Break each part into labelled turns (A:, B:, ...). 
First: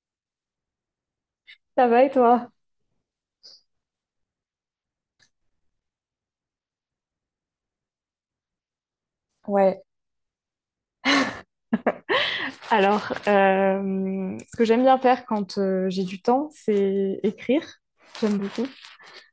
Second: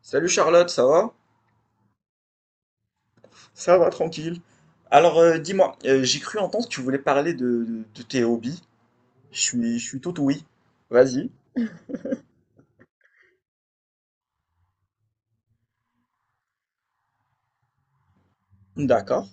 A: Salut Charlotte, ça va?
B: Ça va et toi?
A: Ça va, tranquille. Alors dis-moi, j'ai cru entendre que tu voulais parler de tes hobbies. Je suis,
B: Ouais,
A: je suis tout oui. Vas-y.
B: Alors, ce que j'aime bien faire quand j'ai du temps, c'est écrire. J'aime beaucoup.
A: D'accord.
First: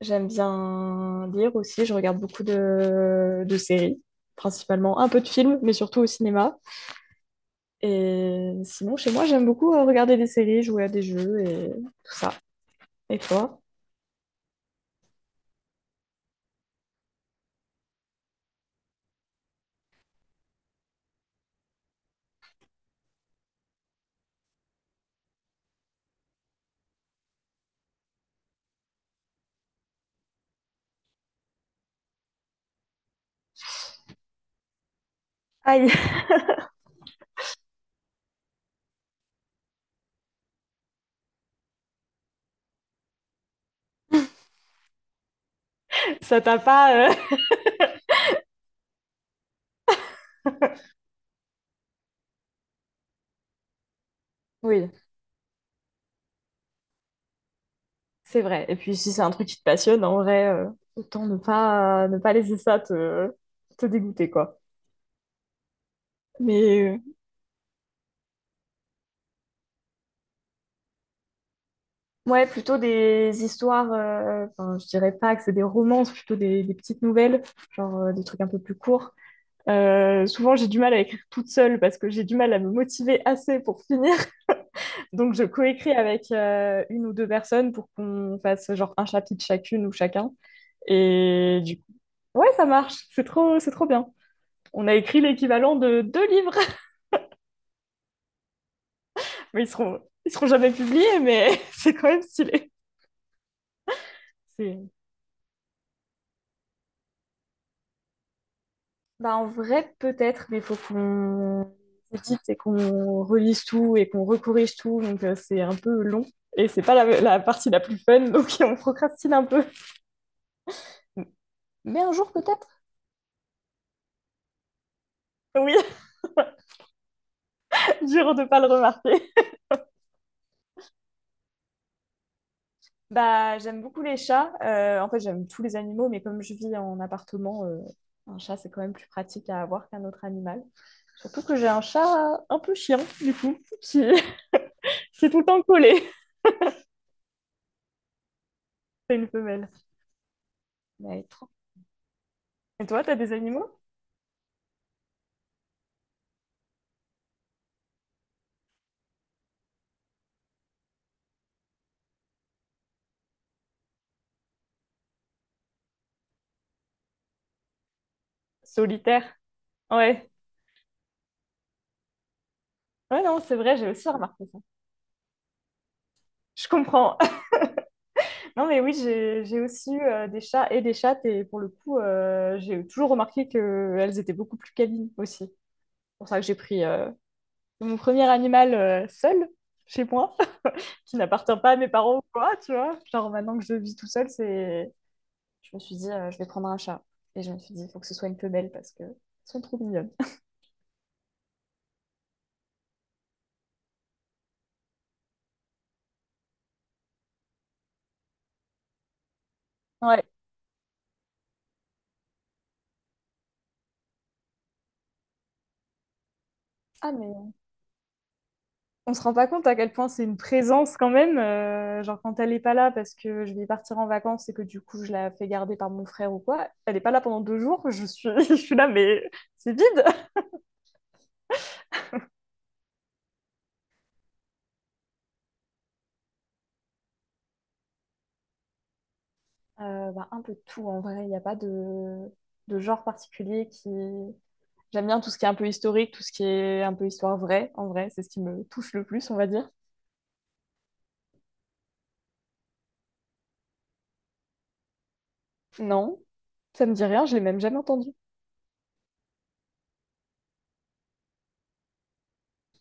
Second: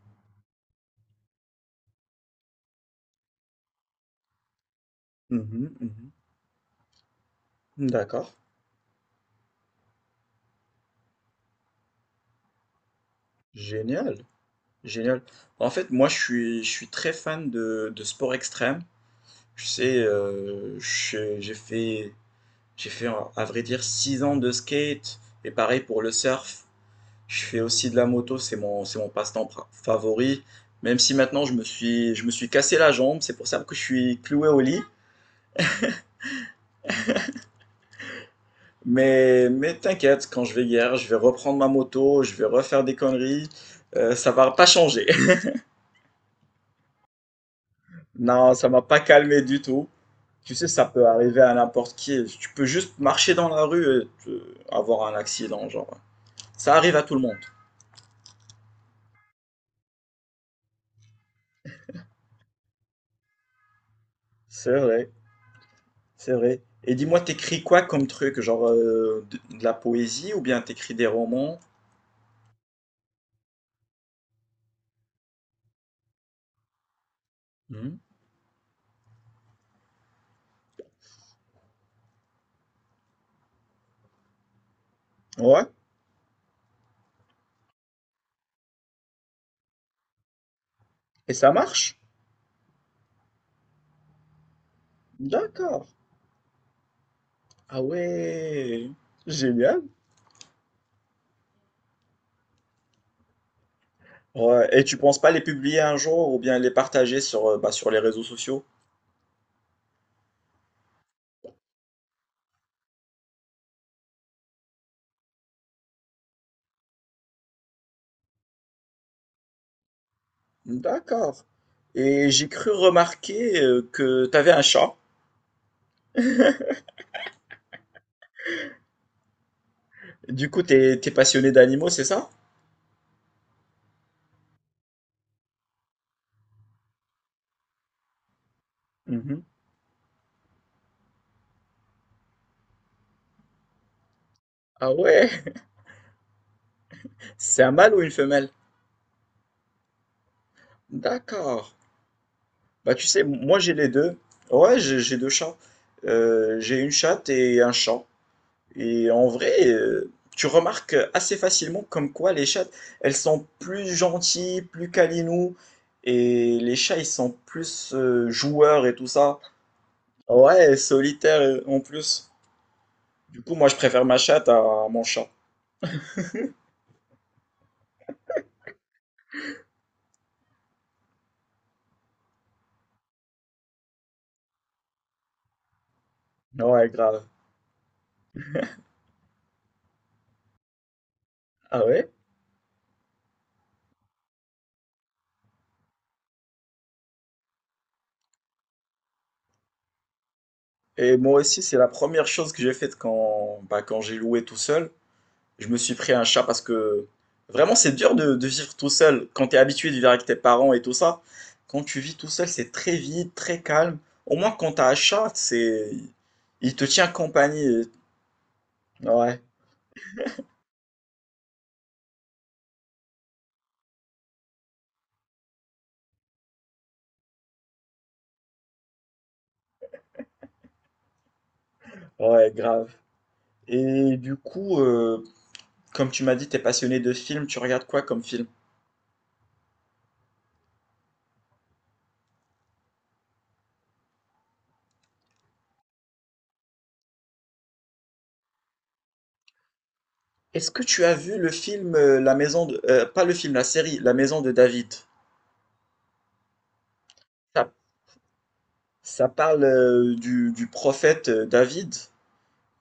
B: J'aime bien lire aussi. Je regarde beaucoup de séries, principalement un peu de films, mais
A: Mhm,
B: surtout au
A: mhm.
B: cinéma.
A: D'accord.
B: Et sinon, chez moi, j'aime beaucoup regarder des séries, jouer à des jeux et tout ça. Et toi?
A: Génial. Génial. En fait, moi, je suis très fan de sport extrême. Je sais, j'ai fait, à vrai dire, 6 ans de skate. Et pareil pour le surf. Je fais aussi de la moto, c'est mon favori. Même si maintenant je me suis cassé la jambe, c'est pour ça que je suis cloué au lit.
B: Aïe.
A: Mais t'inquiète, quand je vais hier, je vais reprendre ma moto, je vais refaire des conneries. Ça va pas changer.
B: Ça t'a pas.
A: Non, ça m'a pas calmé du tout. Tu sais, ça peut arriver à n'importe qui. Tu peux juste marcher dans la rue et
B: Oui,
A: avoir un accident, genre. Ça arrive à tout le monde.
B: c'est vrai. Et puis, si c'est un truc qui te passionne, en vrai, autant ne pas laisser ça te dégoûter, quoi.
A: C'est vrai. C'est vrai.
B: Mais
A: Et dis-moi, t'écris quoi comme truc? Genre de la poésie ou bien t'écris des romans?
B: ouais, plutôt des histoires, enfin, je dirais pas que c'est des romances, plutôt des petites nouvelles,
A: Mhm.
B: genre des trucs un peu plus courts. Souvent, j'ai du mal à écrire toute seule parce que j'ai du mal à me motiver assez pour finir. Donc, je
A: Ouais.
B: coécris avec une ou deux personnes pour qu'on fasse genre un chapitre chacune ou chacun.
A: Et ça
B: Et du coup,
A: marche?
B: ouais, ça marche. C'est trop bien. On a écrit l'équivalent
A: D'accord.
B: de deux livres,
A: Ah ouais.
B: mais
A: Génial.
B: ils seront jamais publiés, mais c'est quand même stylé.
A: Ouais. Et
B: C'est
A: tu penses pas les publier un jour ou bien les partager sur, sur les réseaux sociaux?
B: Bah, en vrai, peut-être, mais il faut qu'on édite et qu'on relise tout et qu'on recorrige tout. Donc, c'est un peu long. Et c'est pas la partie la plus fun, donc on procrastine un peu.
A: D'accord.
B: Mais un
A: Et
B: jour,
A: j'ai
B: peut-être.
A: cru remarquer que t'avais un chat.
B: Oui, dur de pas le remarquer.
A: Du coup, t'es passionné d'animaux, c'est ça?
B: Bah, j'aime beaucoup les chats. En fait, j'aime tous les animaux, mais comme je vis en appartement, un chat, c'est quand même plus
A: Mhm.
B: pratique à avoir qu'un autre animal. Surtout que j'ai un chat un peu chiant, du coup, qui,
A: Ah
B: qui
A: ouais.
B: est tout le temps collé.
A: C'est un mâle ou une femelle?
B: C'est une femelle. Mais elle est trop-
A: D'accord.
B: Et
A: Bah,
B: toi,
A: tu
B: t'as
A: sais,
B: des
A: moi
B: animaux?
A: j'ai les deux. Ouais, j'ai 2 chats. J'ai une chatte et un chat. Et en vrai, tu remarques assez facilement comme quoi les chattes, elles sont plus gentilles, plus câlinous. Et les chats, ils sont plus joueurs et tout
B: Solitaire.
A: ça.
B: Ouais.
A: Ouais, solitaires en plus.
B: Ouais,
A: Du
B: non,
A: coup,
B: c'est
A: moi je
B: vrai, j'ai
A: préfère
B: aussi
A: ma
B: remarqué
A: chatte
B: ça.
A: à mon chat.
B: Je comprends. Non, mais oui, j'ai aussi eu des chats et des chattes, et pour le coup, j'ai toujours remarqué qu'elles étaient beaucoup plus câlines aussi. C'est pour ça que j'ai pris
A: Ouais, grave.
B: mon premier animal seul chez moi, qui n'appartient pas à
A: Ah
B: mes
A: ouais?
B: parents ou quoi, tu vois. Genre, maintenant que je vis tout seul, c'est. Je me suis dit, je vais prendre un chat. Et je me suis dit, il faut que ce soit une femelle parce que elles sont trop mignonnes.
A: Et moi aussi, c'est la première chose que j'ai faite quand, bah, quand j'ai loué tout seul. Je me suis pris un chat parce que vraiment, c'est dur de vivre tout seul. Quand tu es habitué de vivre
B: Ouais.
A: avec tes parents et tout ça, quand tu vis tout seul, c'est très vide, très calme. Au moins, quand tu as un chat, c'est... il te tient
B: Ah, mais
A: compagnie.
B: on se rend
A: Ouais,
B: pas compte à quel point c'est une présence quand même, genre quand elle n'est pas là parce que je vais partir en vacances et que du coup je la fais garder par mon frère ou quoi, elle n'est pas là pendant 2 jours, je suis, je suis là mais c'est vide.
A: ouais, grave. Et du coup, comme tu m'as dit, tu es passionné de films, tu regardes quoi comme film?
B: Bah, un peu de tout en vrai, il n'y a pas de genre particulier qui. J'aime bien tout ce qui est un peu historique, tout ce qui est un peu histoire vraie, en vrai, c'est ce qui me touche le plus, on va dire.
A: Est-ce que tu as vu le film La Maison de... pas le film, la série La Maison de David?
B: Non, ça me dit rien, je l'ai même
A: Ça,
B: jamais entendu.
A: ça parle du prophète David.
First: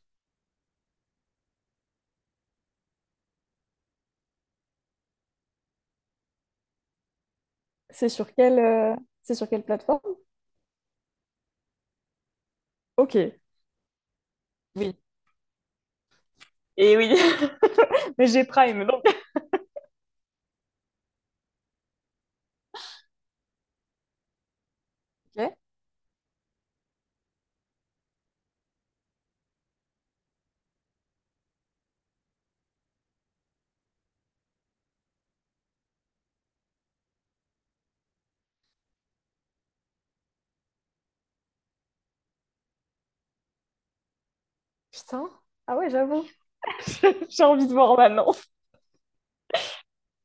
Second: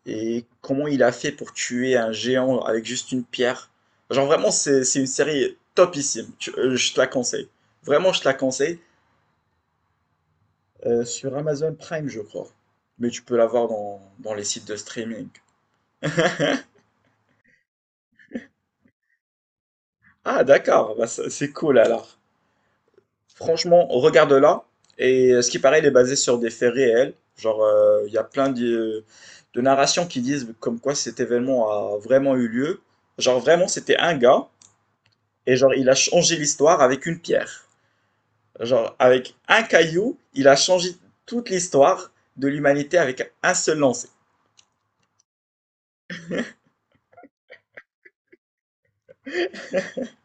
A: Et comment il a fait pour tuer un géant avec juste une pierre? Genre vraiment, c'est une série topissime. Je te la conseille.
B: C'est
A: Vraiment, je te
B: sur
A: la
B: quelle,
A: conseille.
B: euh, c'est sur quelle plateforme?
A: Sur Amazon Prime, je crois. Mais
B: Ok,
A: tu peux la voir dans les sites de
B: oui.
A: streaming.
B: Et oui, mais j'ai Prime, donc.
A: Ah, d'accord. C'est cool alors. Franchement, regarde-la. Et ce
B: Ok.
A: qui paraît, elle est basée sur des faits réels. Genre, il y a plein de narrations qui disent comme quoi cet événement a vraiment eu lieu. Genre, vraiment, c'était un gars. Et genre, il a changé l'histoire avec une pierre. Genre, avec un caillou, il a changé toute l'histoire de l'humanité avec un seul lancer.
B: Putain. Ah ouais, j'avoue. J'ai envie de voir maintenant.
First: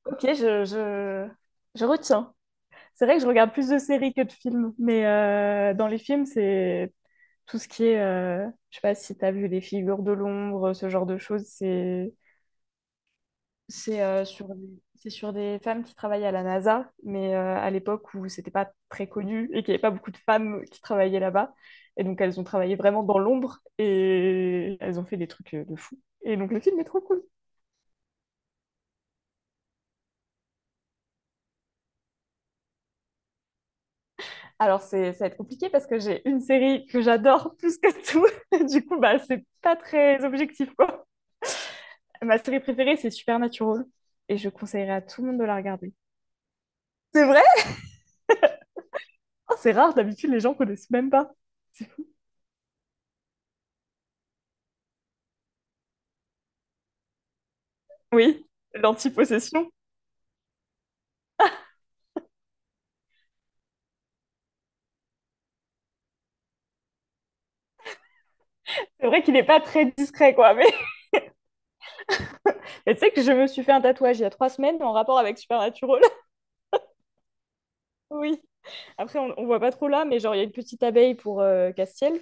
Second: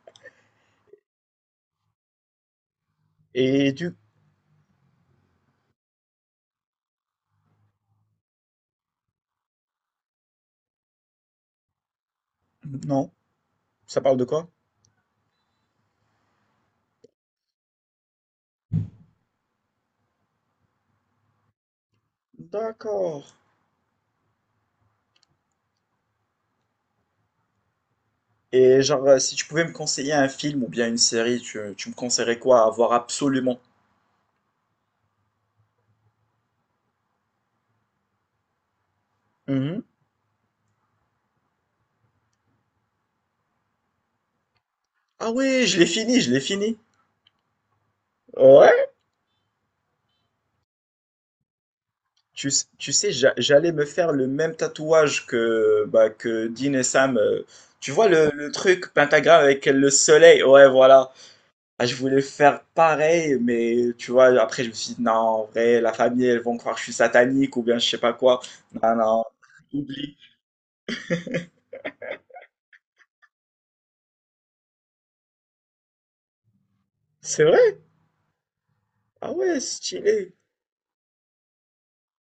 B: Ok, je retiens. C'est vrai que je regarde plus
A: Et
B: de
A: du...
B: séries que de films, mais dans les films, c'est tout ce qui est, je sais pas si t'as vu Les Figures de l'ombre, ce genre de choses, c'est
A: Non, ça
B: c'est
A: parle de
B: euh,
A: quoi?
B: sur des- c'est sur des femmes qui travaillent à la NASA, mais à l'époque où c'était pas très connu et qu'il n'y avait pas beaucoup de femmes qui travaillaient là-bas, et donc elles ont travaillé vraiment dans
A: D'accord.
B: l'ombre et elles ont fait des trucs de fou. Et donc le film est trop cool.
A: Et genre, si tu pouvais me conseiller un film ou bien une série, tu me conseillerais quoi à voir absolument?
B: Alors, ça va être compliqué parce que j'ai une série que j'adore plus que tout. Du coup, bah, c'est pas
A: Mhm.
B: très objectif, quoi. Ma série préférée, c'est Supernatural. Et je conseillerais à tout le
A: Ah
B: monde de la
A: ouais, je l'ai
B: regarder.
A: fini, je l'ai fini.
B: C'est vrai?
A: Ouais.
B: Oh, c'est rare, d'habitude, les gens connaissent même pas. C'est fou.
A: Tu sais, j'allais me faire le même tatouage que, bah, que Dean et Sam. Tu vois
B: Oui,
A: le truc pentagramme avec
B: l'antipossession.
A: le soleil? Ouais, voilà. Ah, je voulais faire pareil, mais tu vois, après, je me suis dit, non, en vrai, la famille, elles vont croire que je suis satanique ou bien je sais pas quoi. Non,
B: C'est vrai
A: non,
B: qu'il est pas très
A: Oublie.
B: discret, quoi. Mais, mais tu sais que je me suis fait un tatouage il y a 3 semaines en rapport avec Supernatural.
A: C'est vrai?
B: Oui. Après,
A: Ah
B: on
A: ouais,
B: voit pas trop là, mais
A: stylé.
B: genre, il y a une petite abeille pour Castiel.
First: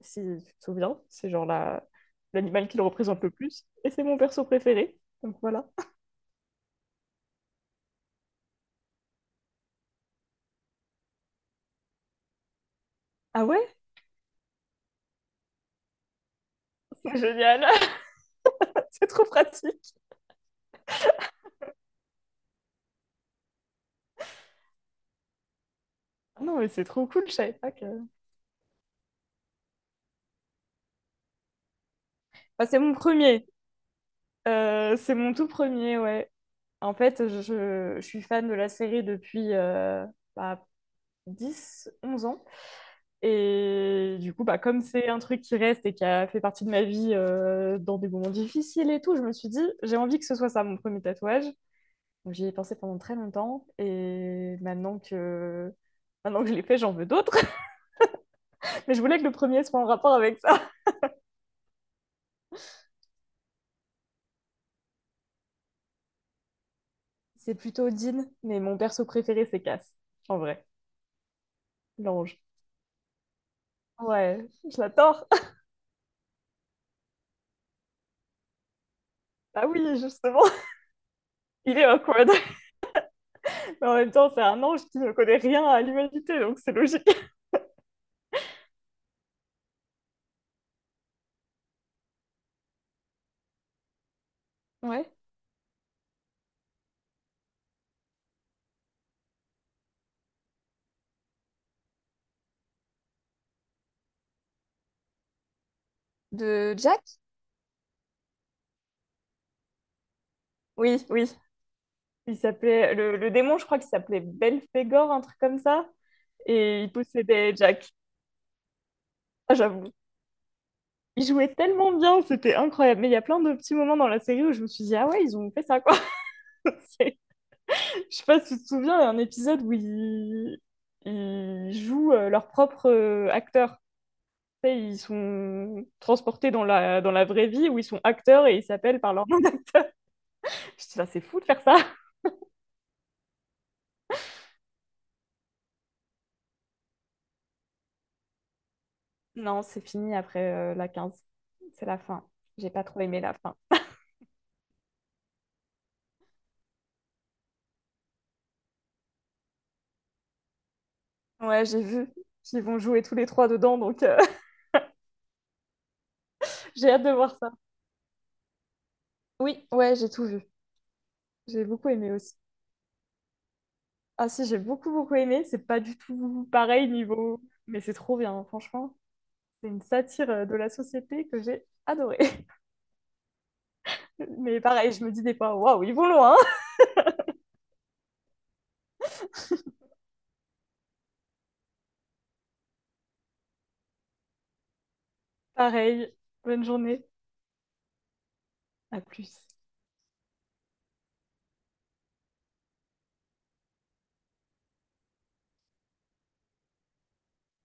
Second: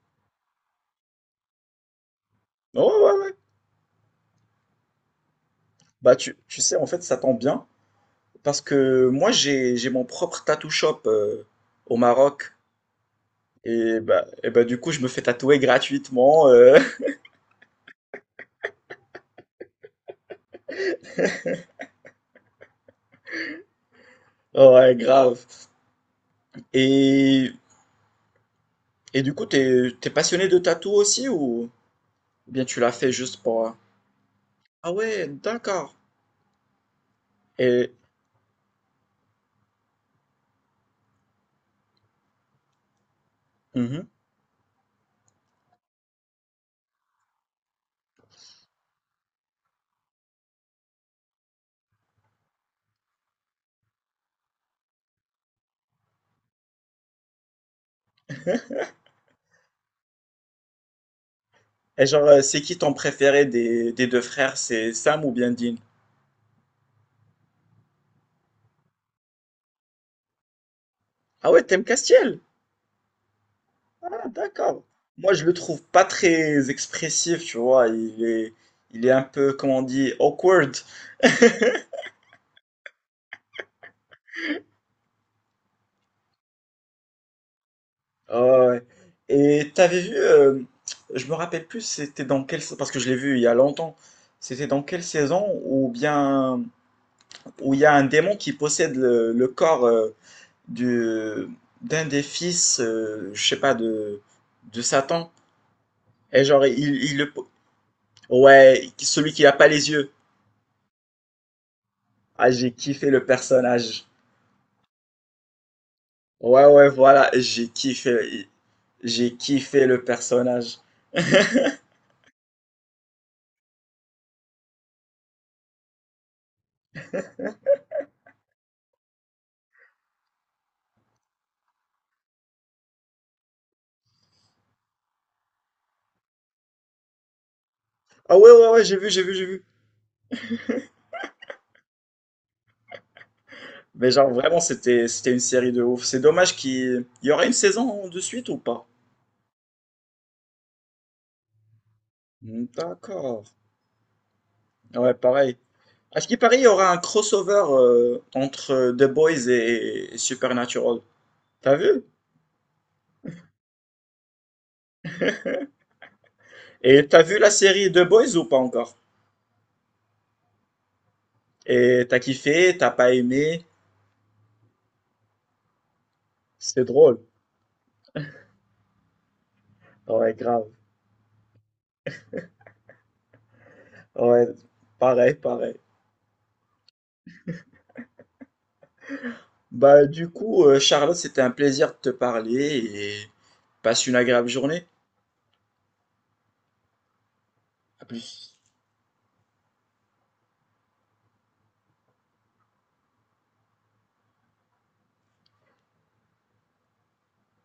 B: Si tu te souviens. C'est genre l'animal qui
A: Ouais,
B: le
A: ouais,
B: représente le
A: ouais.
B: plus. Et c'est mon perso préféré. Donc voilà.
A: Bah, tu sais, en fait, ça tombe bien parce que moi, j'ai mon propre tattoo shop au Maroc.
B: Ah ouais?
A: Et bah, du coup, je me fais tatouer gratuitement.
B: C'est génial. C'est trop pratique.
A: Ouais, grave.
B: Ah non, mais c'est trop cool. Je
A: Et,
B: savais pas que.
A: et du coup, t'es passionné de tatou aussi ou bien
B: Bah,
A: tu
B: c'est
A: l'as
B: mon
A: fait juste
B: premier.
A: pour. Ah
B: C'est
A: ouais,
B: mon tout premier,
A: d'accord.
B: ouais. En fait, je,
A: Et,
B: je suis fan de la série depuis bah, 10, 11 ans.
A: Mhm.
B: Et du coup, bah, comme c'est un truc qui reste et qui a fait partie de ma vie dans des moments difficiles et tout, je me suis dit, j'ai envie que ce soit ça mon premier tatouage. J'y ai pensé pendant très longtemps et maintenant que je l'ai fait, j'en veux d'autres. Mais je voulais que le premier soit en rapport avec ça.
A: Et genre, c'est qui ton préféré des deux frères? C'est Sam ou bien Dean?
B: C'est plutôt Dean, mais mon perso préféré, c'est Cass, en vrai,
A: Ah ouais, t'aimes
B: l'ange.
A: Castiel? Ah
B: Ouais, je
A: d'accord.
B: l'adore.
A: Moi, je le trouve pas très expressif, tu vois. Il est un peu,
B: Ah
A: comment
B: oui,
A: on dit,
B: justement,
A: awkward.
B: il est awkward. Mais en même temps, c'est un ange qui ne connaît rien à l'humanité, donc c'est logique.
A: Ah ouais. Et t'avais vu, je me rappelle plus, c'était dans quelle, parce que je l'ai vu il y a longtemps. C'était dans quelle
B: Ouais.
A: saison ou bien où il y a un démon qui possède le corps du d'un des fils, je sais pas de Satan. Et genre,
B: De
A: il
B: Jack?
A: le. Ouais, celui qui a pas les yeux.
B: Oui, oui. Il
A: Ah, j'ai
B: s'appelait,
A: kiffé
B: le,
A: le
B: le démon, je crois qu'il
A: personnage.
B: s'appelait Belphégor, un truc comme ça.
A: Ouais,
B: Et
A: ouais,
B: il
A: voilà,
B: possédait
A: j'ai
B: Jack.
A: kiffé. J'ai
B: Ah,
A: kiffé
B: j'avoue.
A: le personnage.
B: Ils jouaient tellement bien, c'était incroyable. Mais il y a plein de petits moments dans la série où je me suis dit, ah ouais, ils ont fait ça, quoi. C'est- Je sais pas si tu te souviens, il y a un épisode où ils jouent leur propre acteur. Tu sais, ils sont transportés dans la vraie vie où ils sont
A: Ah,
B: acteurs
A: ouais,
B: et ils
A: ouais, ouais,
B: s'appellent par leur nom
A: j'ai vu.
B: d'acteur. Je dis, ah, c'est fou de faire ça.
A: Mais genre, vraiment, c'était une série de ouf. C'est dommage qu'il y aurait une saison de suite ou pas?
B: Non, c'est fini après la 15. C'est la fin.
A: Hmm,
B: J'ai pas trop aimé la
A: d'accord.
B: fin.
A: Ouais, pareil. À ce qui paraît, il y aura un crossover entre The Boys et Supernatural.
B: Ouais,
A: T'as
B: j'ai
A: vu?
B: vu qu'ils vont jouer tous les trois dedans, donc j'ai hâte
A: Et
B: de
A: t'as
B: voir
A: vu la
B: ça.
A: série The Boys ou pas encore?
B: Oui, ouais, j'ai tout vu. J'ai beaucoup
A: Et
B: aimé
A: t'as
B: aussi.
A: kiffé, t'as pas aimé?
B: Ah si, j'ai beaucoup beaucoup aimé. C'est pas du tout
A: C'est
B: pareil
A: drôle.
B: niveau, mais c'est trop bien, franchement. C'est une satire
A: Ouais,
B: de
A: grave.
B: la société que j'ai adorée.
A: Ouais,
B: Mais pareil, je me dis des
A: pareil,
B: fois,
A: pareil.
B: waouh, ils vont loin.
A: Bah, du coup, Charlotte, c'était un plaisir de te parler et passe une agréable journée.
B: Pareil, bonne journée,
A: À plus.
B: à plus.